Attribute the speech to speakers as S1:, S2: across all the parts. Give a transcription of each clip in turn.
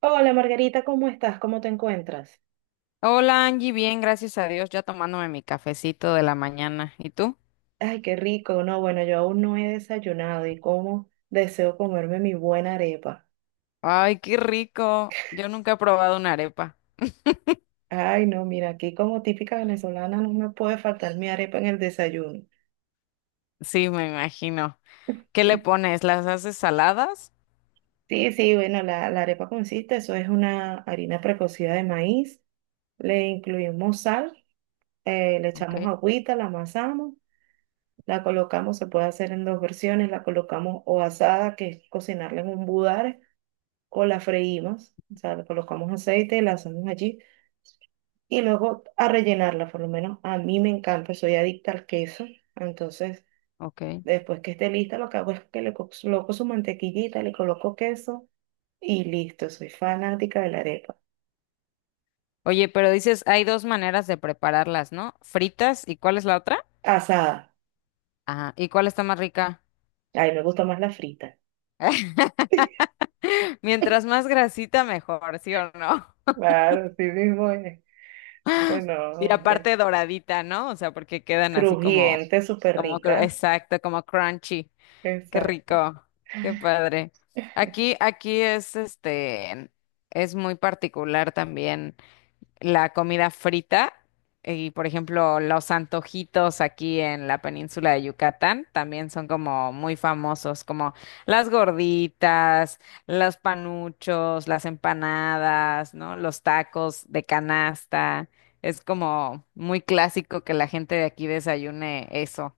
S1: Hola Margarita, ¿cómo estás? ¿Cómo te encuentras?
S2: Hola Angie, bien, gracias a Dios, ya tomándome mi cafecito de la mañana. ¿Y tú?
S1: Ay, qué rico. No, bueno, yo aún no he desayunado y cómo deseo comerme mi buena arepa.
S2: Ay, qué rico. Yo nunca he probado una arepa.
S1: Ay, no, mira, aquí como típica venezolana no me puede faltar mi arepa en el desayuno.
S2: Sí, me imagino. ¿Qué le pones? ¿Las haces saladas?
S1: Sí, sí, bueno, la arepa consiste, eso es una harina precocida de maíz, le incluimos sal, le
S2: Ok,
S1: echamos agüita, la amasamos, la colocamos, se puede hacer en dos versiones, la colocamos o asada, que es cocinarla en un budare o la freímos, o sea, le colocamos aceite, la hacemos allí y luego a rellenarla, por lo menos a mí me encanta, soy adicta al queso, entonces
S2: ok.
S1: después que esté lista lo que hago es que le coloco su mantequillita, le coloco queso y listo, soy fanática de la arepa.
S2: Oye, pero dices, hay dos maneras de prepararlas, ¿no? Fritas, ¿y cuál es la otra?
S1: Asada,
S2: Ah, ¿y cuál está más rica?
S1: ay, me gusta más la frita.
S2: Mientras más grasita, mejor, ¿sí o no?
S1: Claro, sí mismo es. Bueno,
S2: Y
S1: de-
S2: aparte doradita, ¿no? O sea, porque quedan así como,
S1: crujiente, súper
S2: como,
S1: rica.
S2: exacto, como crunchy. Qué
S1: Exacto.
S2: rico, qué padre. Aquí es este, es muy particular también la comida frita y, por ejemplo, los antojitos aquí en la península de Yucatán también son como muy famosos, como las gorditas, los panuchos, las empanadas, ¿no? Los tacos de canasta. Es como muy clásico que la gente de aquí desayune eso.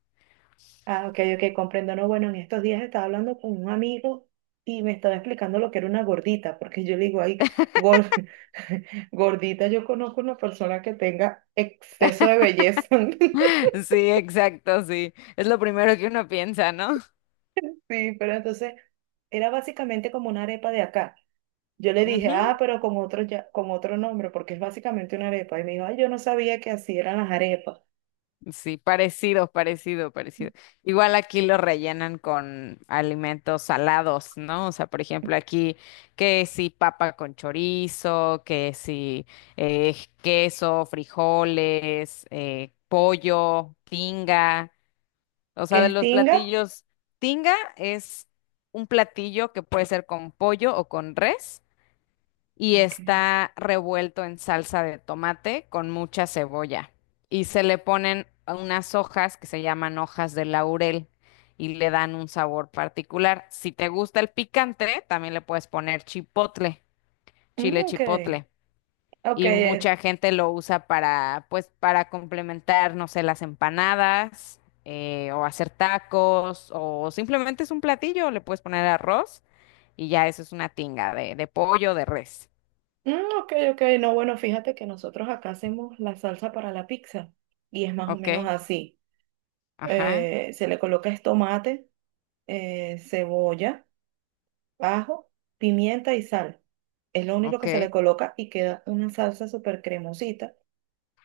S1: Ah, ok, ok, comprendo. No, bueno, en estos días estaba hablando con un amigo y me estaba explicando lo que era una gordita, porque yo le digo, ay, gor- gordita, yo conozco una persona que tenga exceso de belleza.
S2: Sí, exacto, sí. Es lo primero que uno piensa, ¿no?
S1: Sí, pero entonces era básicamente como una arepa de acá. Yo le dije,
S2: Ujú.
S1: ah, pero con otro, ya, con otro nombre, porque es básicamente una arepa. Y me dijo, ay, yo no sabía que así eran las arepas.
S2: Sí, parecido, parecido, parecido. Igual aquí lo rellenan con alimentos salados, ¿no? O sea, por ejemplo, aquí que si papa con chorizo, que si eh, queso, frijoles, pollo, tinga. O
S1: ¿Qué
S2: sea, de
S1: es
S2: los
S1: tinga?
S2: platillos, tinga es un platillo que puede ser con pollo o con res. Y
S1: Ok.
S2: está revuelto en salsa de tomate con mucha cebolla. Y se le ponen unas hojas que se llaman hojas de laurel y le dan un sabor particular. Si te gusta el picante, también le puedes poner chipotle,
S1: Mm,
S2: chile
S1: ok,
S2: chipotle.
S1: ok,
S2: Y mucha gente lo usa para, pues, para complementar, no sé, las empanadas, o hacer tacos, o simplemente es un platillo, le puedes poner arroz y ya eso es una tinga de pollo, de res.
S1: Mm, ok, ok, no, bueno, fíjate que nosotros acá hacemos la salsa para la pizza y es más o
S2: ¿Ok?
S1: menos así.
S2: Ajá,
S1: Se le coloca es tomate, cebolla, ajo, pimienta y sal. Es lo único
S2: ok.
S1: que se le
S2: Qué
S1: coloca y queda una salsa súper cremosita.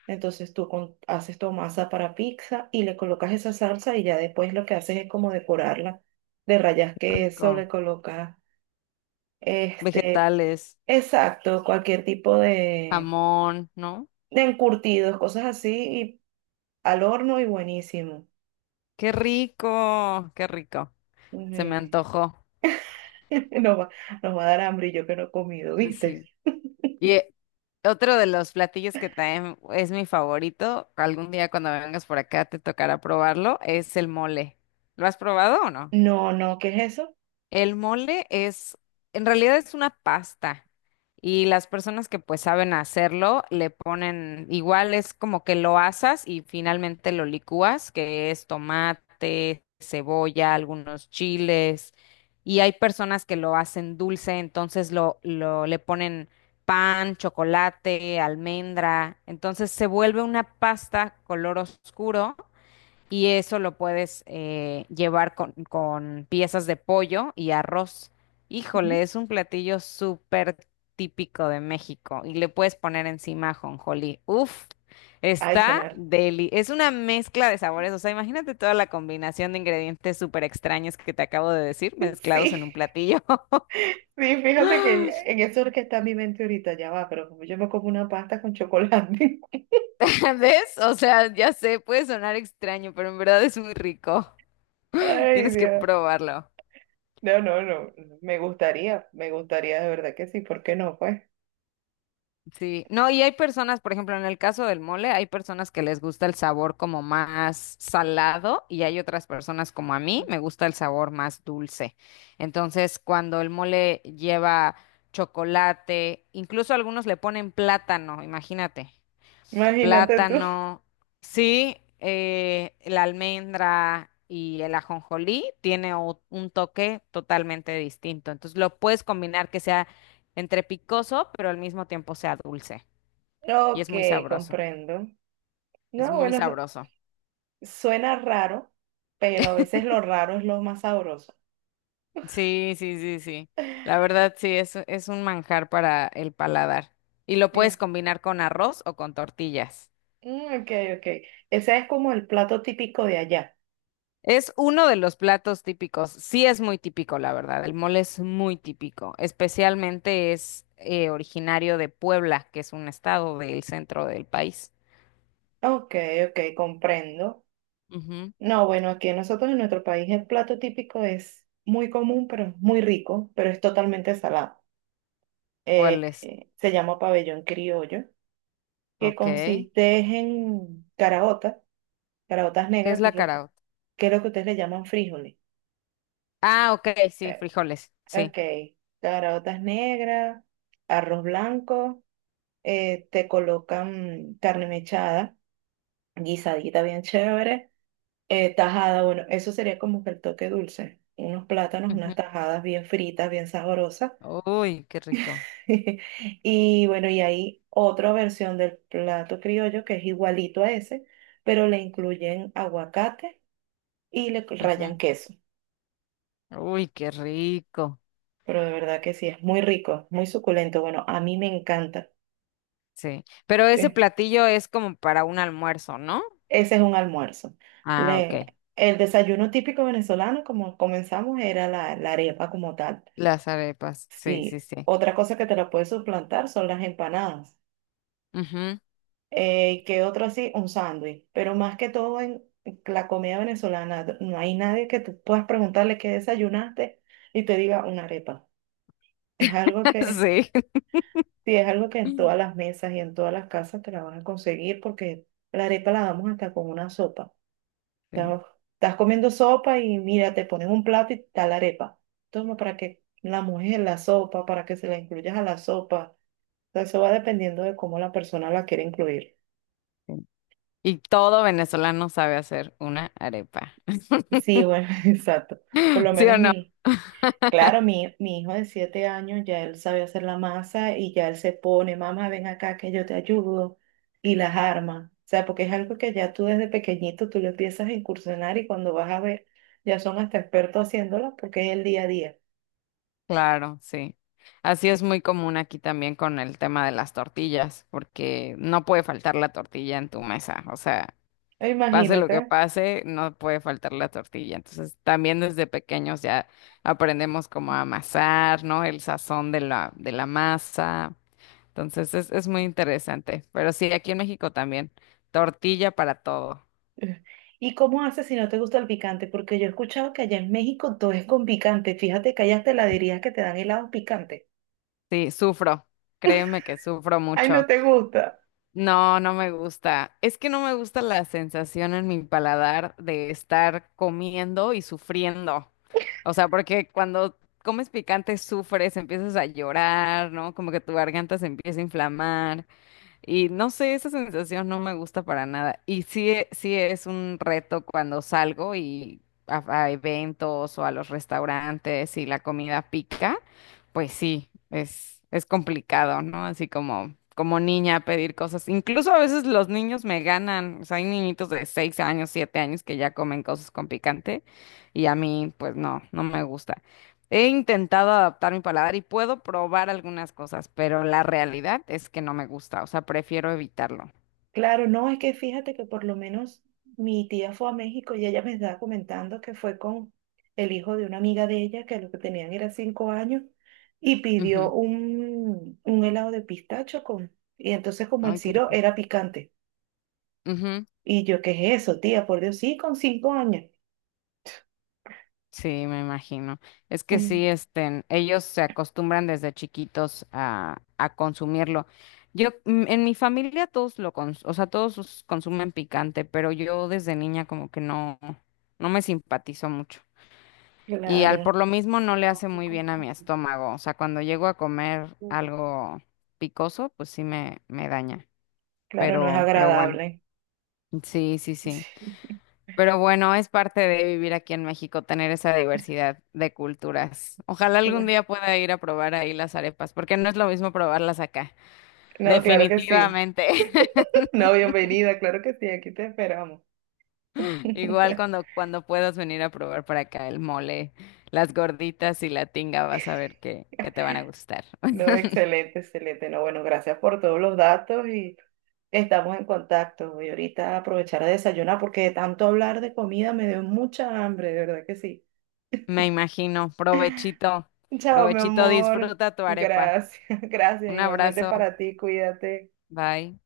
S1: Entonces tú haces tu masa para pizza y le colocas esa salsa y ya después lo que haces es como decorarla. De rayas queso, le
S2: rico.
S1: colocas este,
S2: Vegetales.
S1: exacto, cualquier tipo de
S2: Jamón, ¿no?
S1: encurtidos, cosas así, y al horno y buenísimo.
S2: Qué rico, qué rico. Se me
S1: Ujú.
S2: antojó.
S1: Nos va, nos va a dar hambre y yo que no he comido, ¿viste?
S2: Sí. Y otro de los platillos que también es mi favorito, algún día cuando vengas por acá te tocará probarlo, es el mole. ¿Lo has probado o no?
S1: No, no, ¿qué es eso?
S2: El mole es, en realidad es una pasta y las personas que pues saben hacerlo le ponen, igual es como que lo asas y finalmente lo licúas, que es tomate, cebolla, algunos chiles y hay personas que lo hacen dulce, entonces lo le ponen pan, chocolate, almendra, entonces se vuelve una pasta color oscuro y eso lo puedes llevar con, piezas de pollo y arroz.
S1: Ujú.
S2: Híjole, es un platillo súper típico de México y le puedes poner encima ajonjolí. Uf,
S1: Ay,
S2: está
S1: sonar.
S2: deli. Es una mezcla de sabores, o sea, imagínate toda la combinación de ingredientes súper extraños que te acabo de decir, mezclados
S1: Sí,
S2: en un platillo.
S1: sí, fíjate que en eso es que está mi mente ahorita, ya va, pero como yo me como una pasta con chocolate.
S2: ¿Ves? O sea, ya sé, puede sonar extraño, pero en verdad es muy rico.
S1: Ay,
S2: Tienes que
S1: Dios.
S2: probarlo.
S1: No, no, no, me gustaría de verdad que sí, ¿por qué no? Pues,
S2: Sí, no, y hay personas, por ejemplo, en el caso del mole, hay personas que les gusta el sabor como más salado y hay otras personas como a mí, me gusta el sabor más dulce. Entonces, cuando el mole lleva chocolate, incluso algunos le ponen plátano, imagínate,
S1: imagínate tú.
S2: plátano, sí, la almendra y el ajonjolí tiene un toque totalmente distinto. Entonces, lo puedes combinar que sea entre picoso, pero al mismo tiempo sea dulce. Y es
S1: Ok,
S2: muy sabroso,
S1: comprendo.
S2: es
S1: No,
S2: muy
S1: bueno,
S2: sabroso.
S1: suena raro, pero a veces lo raro es lo más sabroso.
S2: Sí, sí, sí, sí. La verdad, sí, es un manjar para el paladar. Y lo puedes
S1: Claro.
S2: combinar con arroz o con tortillas.
S1: Mm, ok, ok. Ese es como el plato típico de allá.
S2: Es uno de los platos típicos. Sí, es muy típico, la verdad. El mole es muy típico. Especialmente es originario de Puebla, que es un estado del centro del país.
S1: Ok, ok, comprendo.
S2: Ujú.
S1: No, bueno, aquí nosotros en nuestro país el plato típico es muy común, pero es muy rico, pero es totalmente salado.
S2: ¿Cuál es?
S1: Se llama pabellón criollo, que
S2: Ok. ¿Qué
S1: consiste en caraotas, caraotas
S2: es
S1: negras,
S2: la caraota?
S1: que es lo que ustedes le llaman frijoles.
S2: Ah, ok, sí,
S1: Eh,
S2: frijoles. Sí.
S1: Ok, caraotas negras, arroz blanco, te colocan carne mechada, guisadita bien chévere, tajada, bueno, eso sería como que el toque dulce, unos plátanos, unas
S2: Ujú.
S1: tajadas bien fritas, bien sabrosas.
S2: Uy, qué rico.
S1: Y bueno, y hay otra versión del plato criollo que es igualito a ese, pero le incluyen aguacate y le
S2: Ujú.
S1: rayan queso.
S2: Uy, qué rico.
S1: Pero de verdad que sí, es muy rico, muy suculento. Bueno, a mí me encanta.
S2: Sí. Pero ese platillo es como para un almuerzo, ¿no?
S1: Ese es un almuerzo.
S2: Ah,
S1: Le-
S2: ok.
S1: el desayuno típico venezolano, como comenzamos, era la arepa como tal.
S2: Las arepas. Sí, sí,
S1: Sí.
S2: sí.
S1: Otra cosa que te la puedes suplantar son las empanadas.
S2: Ujú.
S1: ¿Qué otro así? Un sándwich. Pero más que todo en la comida venezolana, no hay nadie que tú puedas preguntarle qué desayunaste y te diga una arepa. Es algo que,
S2: Sí.
S1: sí, es algo que en todas las mesas y en todas las casas te la van a conseguir porque la arepa la damos hasta con una sopa.
S2: Sí,
S1: Sea, estás comiendo sopa y mira, te ponen un plato y está la arepa. Toma para que la mojes en la sopa, para que se la incluyas a la sopa. O sea, eso va dependiendo de cómo la persona la quiere incluir.
S2: sí. Y todo venezolano sabe hacer una arepa.
S1: Sí, bueno, exacto. Por lo
S2: ¿Sí o
S1: menos
S2: no?
S1: mi, claro, mi hijo de 7 años ya él sabe hacer la masa y ya él se pone, mamá, ven acá que yo te ayudo y las arma. O sea, porque es algo que ya tú desde pequeñito tú lo empiezas a incursionar y cuando vas a ver, ya son hasta expertos haciéndolo porque es el día a día.
S2: Claro, sí. Así es muy común aquí también con el tema de las tortillas, porque no puede faltar la tortilla en tu mesa. O sea, pase lo
S1: Imagínate.
S2: que pase, no puede faltar la tortilla. Entonces, también desde pequeños ya aprendemos cómo amasar, ¿no? El sazón de la masa. Entonces, es muy interesante. Pero sí, aquí en México también, tortilla para todo.
S1: ¿Y cómo haces si no te gusta el picante? Porque yo he escuchado que allá en México todo es con picante. Fíjate que hay hasta heladerías que te dan helados picantes.
S2: Sí, sufro. Créeme que sufro
S1: Ay, no
S2: mucho.
S1: te gusta.
S2: No, no me gusta. Es que no me gusta la sensación en mi paladar de estar comiendo y sufriendo. O sea, porque cuando comes picante sufres, empiezas a llorar, ¿no? Como que tu garganta se empieza a inflamar. Y no sé, esa sensación no me gusta para nada. Y sí, sí es un reto cuando salgo y a eventos o a los restaurantes y la comida pica, pues sí, es complicado, ¿no? Así como, como niña pedir cosas. Incluso a veces los niños me ganan. O sea, hay niñitos de 6 años, 7 años que ya comen cosas con picante y a mí, pues no, no me gusta. He intentado adaptar mi paladar y puedo probar algunas cosas, pero la realidad es que no me gusta, o sea, prefiero evitarlo.
S1: Claro, no, es que fíjate que por lo menos mi tía fue a México y ella me estaba comentando que fue con el hijo de una amiga de ella, que lo que tenían era 5 años, y pidió
S2: Ujú.
S1: un helado de pistacho con, y entonces como el
S2: Ay, qué
S1: siro
S2: rico.
S1: era picante.
S2: Ujú.
S1: Y yo, ¿qué es eso, tía? Por Dios, sí, con 5 años.
S2: Sí, me imagino. Es que sí,
S1: Mm,
S2: este, ellos se acostumbran desde chiquitos a consumirlo. Yo, en mi familia todos lo o sea, todos consumen picante, pero yo desde niña como que no, no me simpatizó mucho. Y al
S1: claro.
S2: por lo mismo no le hace muy bien a mi estómago. O sea, cuando llego a comer algo picoso, pues sí me, daña.
S1: Claro, no es
S2: Pero bueno,
S1: agradable.
S2: sí, sí, sí. Pero bueno, es parte de vivir aquí en México, tener esa diversidad de culturas. Ojalá
S1: Qué
S2: algún
S1: bueno.
S2: día pueda ir a probar ahí las arepas, porque no es lo mismo probarlas acá.
S1: No, claro que sí.
S2: Definitivamente.
S1: No, bienvenida, claro que sí, aquí te esperamos.
S2: Igual cuando, puedas venir a probar para acá el mole, las gorditas y la tinga, vas a ver que te van a gustar.
S1: No, excelente, excelente. No, bueno, gracias por todos los datos y estamos en contacto. Voy ahorita a aprovechar a desayunar porque de tanto hablar de comida me dio mucha hambre, de verdad que sí.
S2: Me imagino. Provechito.
S1: Chao, mi
S2: Provechito,
S1: amor.
S2: disfruta tu arepa.
S1: Gracias, gracias.
S2: Un
S1: Igualmente
S2: abrazo.
S1: para ti, cuídate.
S2: Bye.